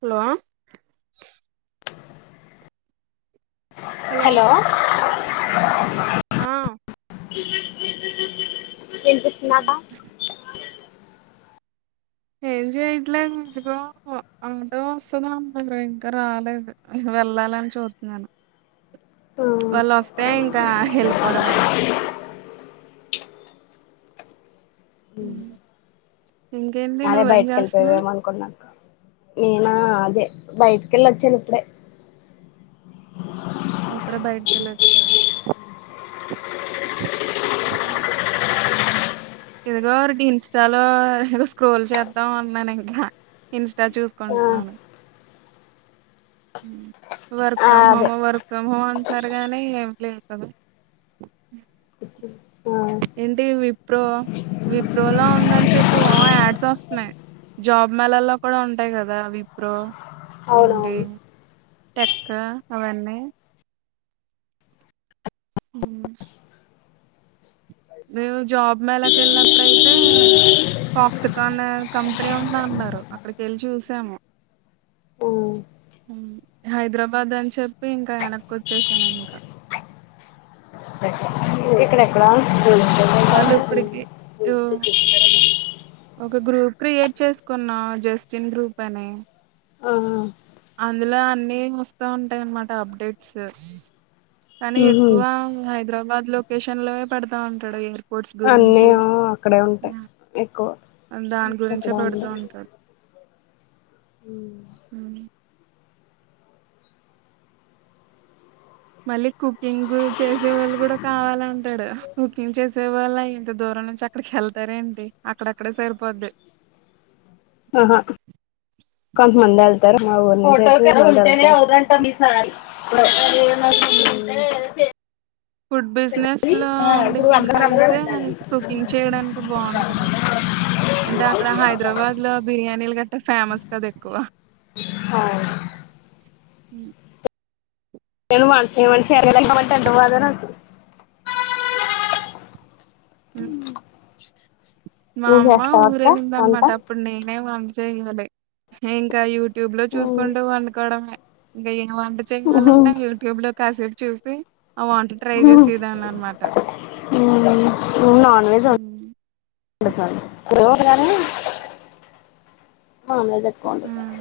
హలోవా hello ఆ ఎంపిస్తున్నాక ఏం చేయట్లేకో ఆట వస్తద అంద ఇంకా రాలేదు వెళ్ళాలని చూతున్నాను వాళ్ళు వ కా హళపోడమే అ అద బయటకిెళ్పోవేమ అనుకోొ నాకు నేనా అదే బయటిక వెళ్ళ వచ్చాను ఇప్పుడే ఎప్పుడే బయటిక వెళ్ళొచ్చావా హ ఇదిగో ఒకటి ఇన్స్టాలో ఇం స్క్రోల్ చేద్దాం అన్నాను ఇంకా ఇన్స్టా ఆ చూసుకుంటున్నాను వర్క్ ఆ ఫ్రమ్ హ అదే వర్క్ ఫ్ర మరగానే ఏం లేవుతుదు ఆ ఏంటి విప్రో విప్రోలో ఉందని చెప్పి ఓ యాడ్స్ వస్తున్నాయి జాబ్ మెలల్లో కూడా ఉంటాయి కదా విప్రో అవునవును టెక్క అవన్న అ మేవు జాబ్ మేళకి వెళ్ళినప్పుడయితే ఫక్సికాన్ కంపెనీ ఉందన్నారు అక్కడికి వెళ్ళి చూసాము ఉమ్ హైదరాబాద్ అని చెప్పి ఇంకా వెనక్కి వచ్చేసాను ఇంకా ఇక్కడ ఎక్కడా వాళ్ళు ఇప్పటికి ఒక గ్రూప్ క్రియేట్ చేసుకున్నా జస్టిన్ గ్రూప్ అని ఆ అందులో అన్ని వస్తా ఉంటాయి అన్నమాట అప్డేట్స్ కానీ ఉహు ఎక్కువ హైదరాబాద్ లొకేషన్ లోవె పెడతా ఉంటాడు ఎయిర్ పోర్ట్స్ అన్నీ గురించి ఆ అక్కడే ఉంటాయి ఎక్కువ దాని గురించే పెడుతూ ఉంటారు ఊ మ్ మళ్ళీ కుకింగ్ చేసే వాళ్ళు కూడా కావాల అంటాడు కుకింగ్ చేసే వాళ్ళ ఇంత దూరం ఇక్కడ నుంచి అక్కడికి వెళ్తారేంటి అక్కడక్కడే సరిపోద్ది అ హా కొంత మంది ఎళ్తారు మా ఊరి నుంచి అయితే ఫుడ్ బిజినెస్ లో ఇప్పుడు ఉండేవాళ్ళు కళ్తే కుకింగ్ చేయడానికి బాగుంటుంది అంటే అక్కడ హైదరాబాద్ లో బిర్యానీలు గట్ట ఫేమస్ కద ఎక్కువ హ మ్ ఏ మనిషి మనిషి బాధ నాకు మ్ మా నువ్వు అమ్మ చేస్తావా అక్క వంట ఊరేళ్ళిందనమాట అప్పుడు నేనే వంట చేయాలి ఇంకా యూ యూట్యూబ్ లో చూసుకుంటూ వండుకోవడే ఇంకా ఏం వంట చేయలంటే యూట్యూబ్ లో కాసె చూసి అ వంటలు ట్రై చేసేదాని అన్నమాట [unintelligible] కో హ్మ్.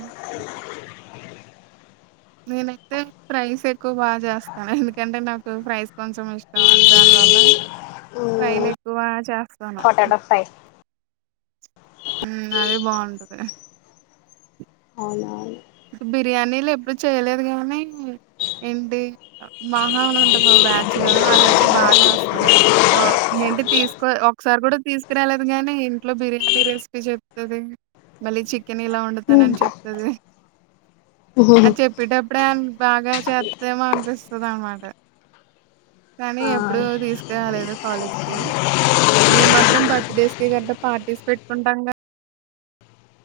నేనైతే ప్రైస్ ఎక్కువ బాగా చేస్తాను ఎందుకంటే నాకు ప్రైస్ కొంచెం ఇష్టం దాని వల్ల ఫ్రైలు ఎక్కువ చేస్తాను పొటాటో ఫ్రై మ్ అది బాగుంటది అవునవును ఇప్పుడు బిర్యానీలు ఎప్పుడు చేయలేదు గానీ ఏంటి మాహా అని ఉంట మా బ్యాచ్ లో అదయితే బాగా చేస్తది ఎంటి తీస్ ఒకసారి కూడా తీసుకురాలేదు గాని ఇంట్లో బిర్యానీ రెసిపీ చెప్తది మళ్ళీ చే చికెను ఇలా వండుతానని చెప్తుది అది చెప్పేటప్పుడే బాగా చేద్దామ అనిపిస్తుంది అనమాట కానీ ఆ ఎప్పుడు తీసుక రాలేదు కాలేజీకిి మేము మాత్రం బర్త్డేస్ కి గట్ట పార్టీస్ పెట్టుకుంటాం గా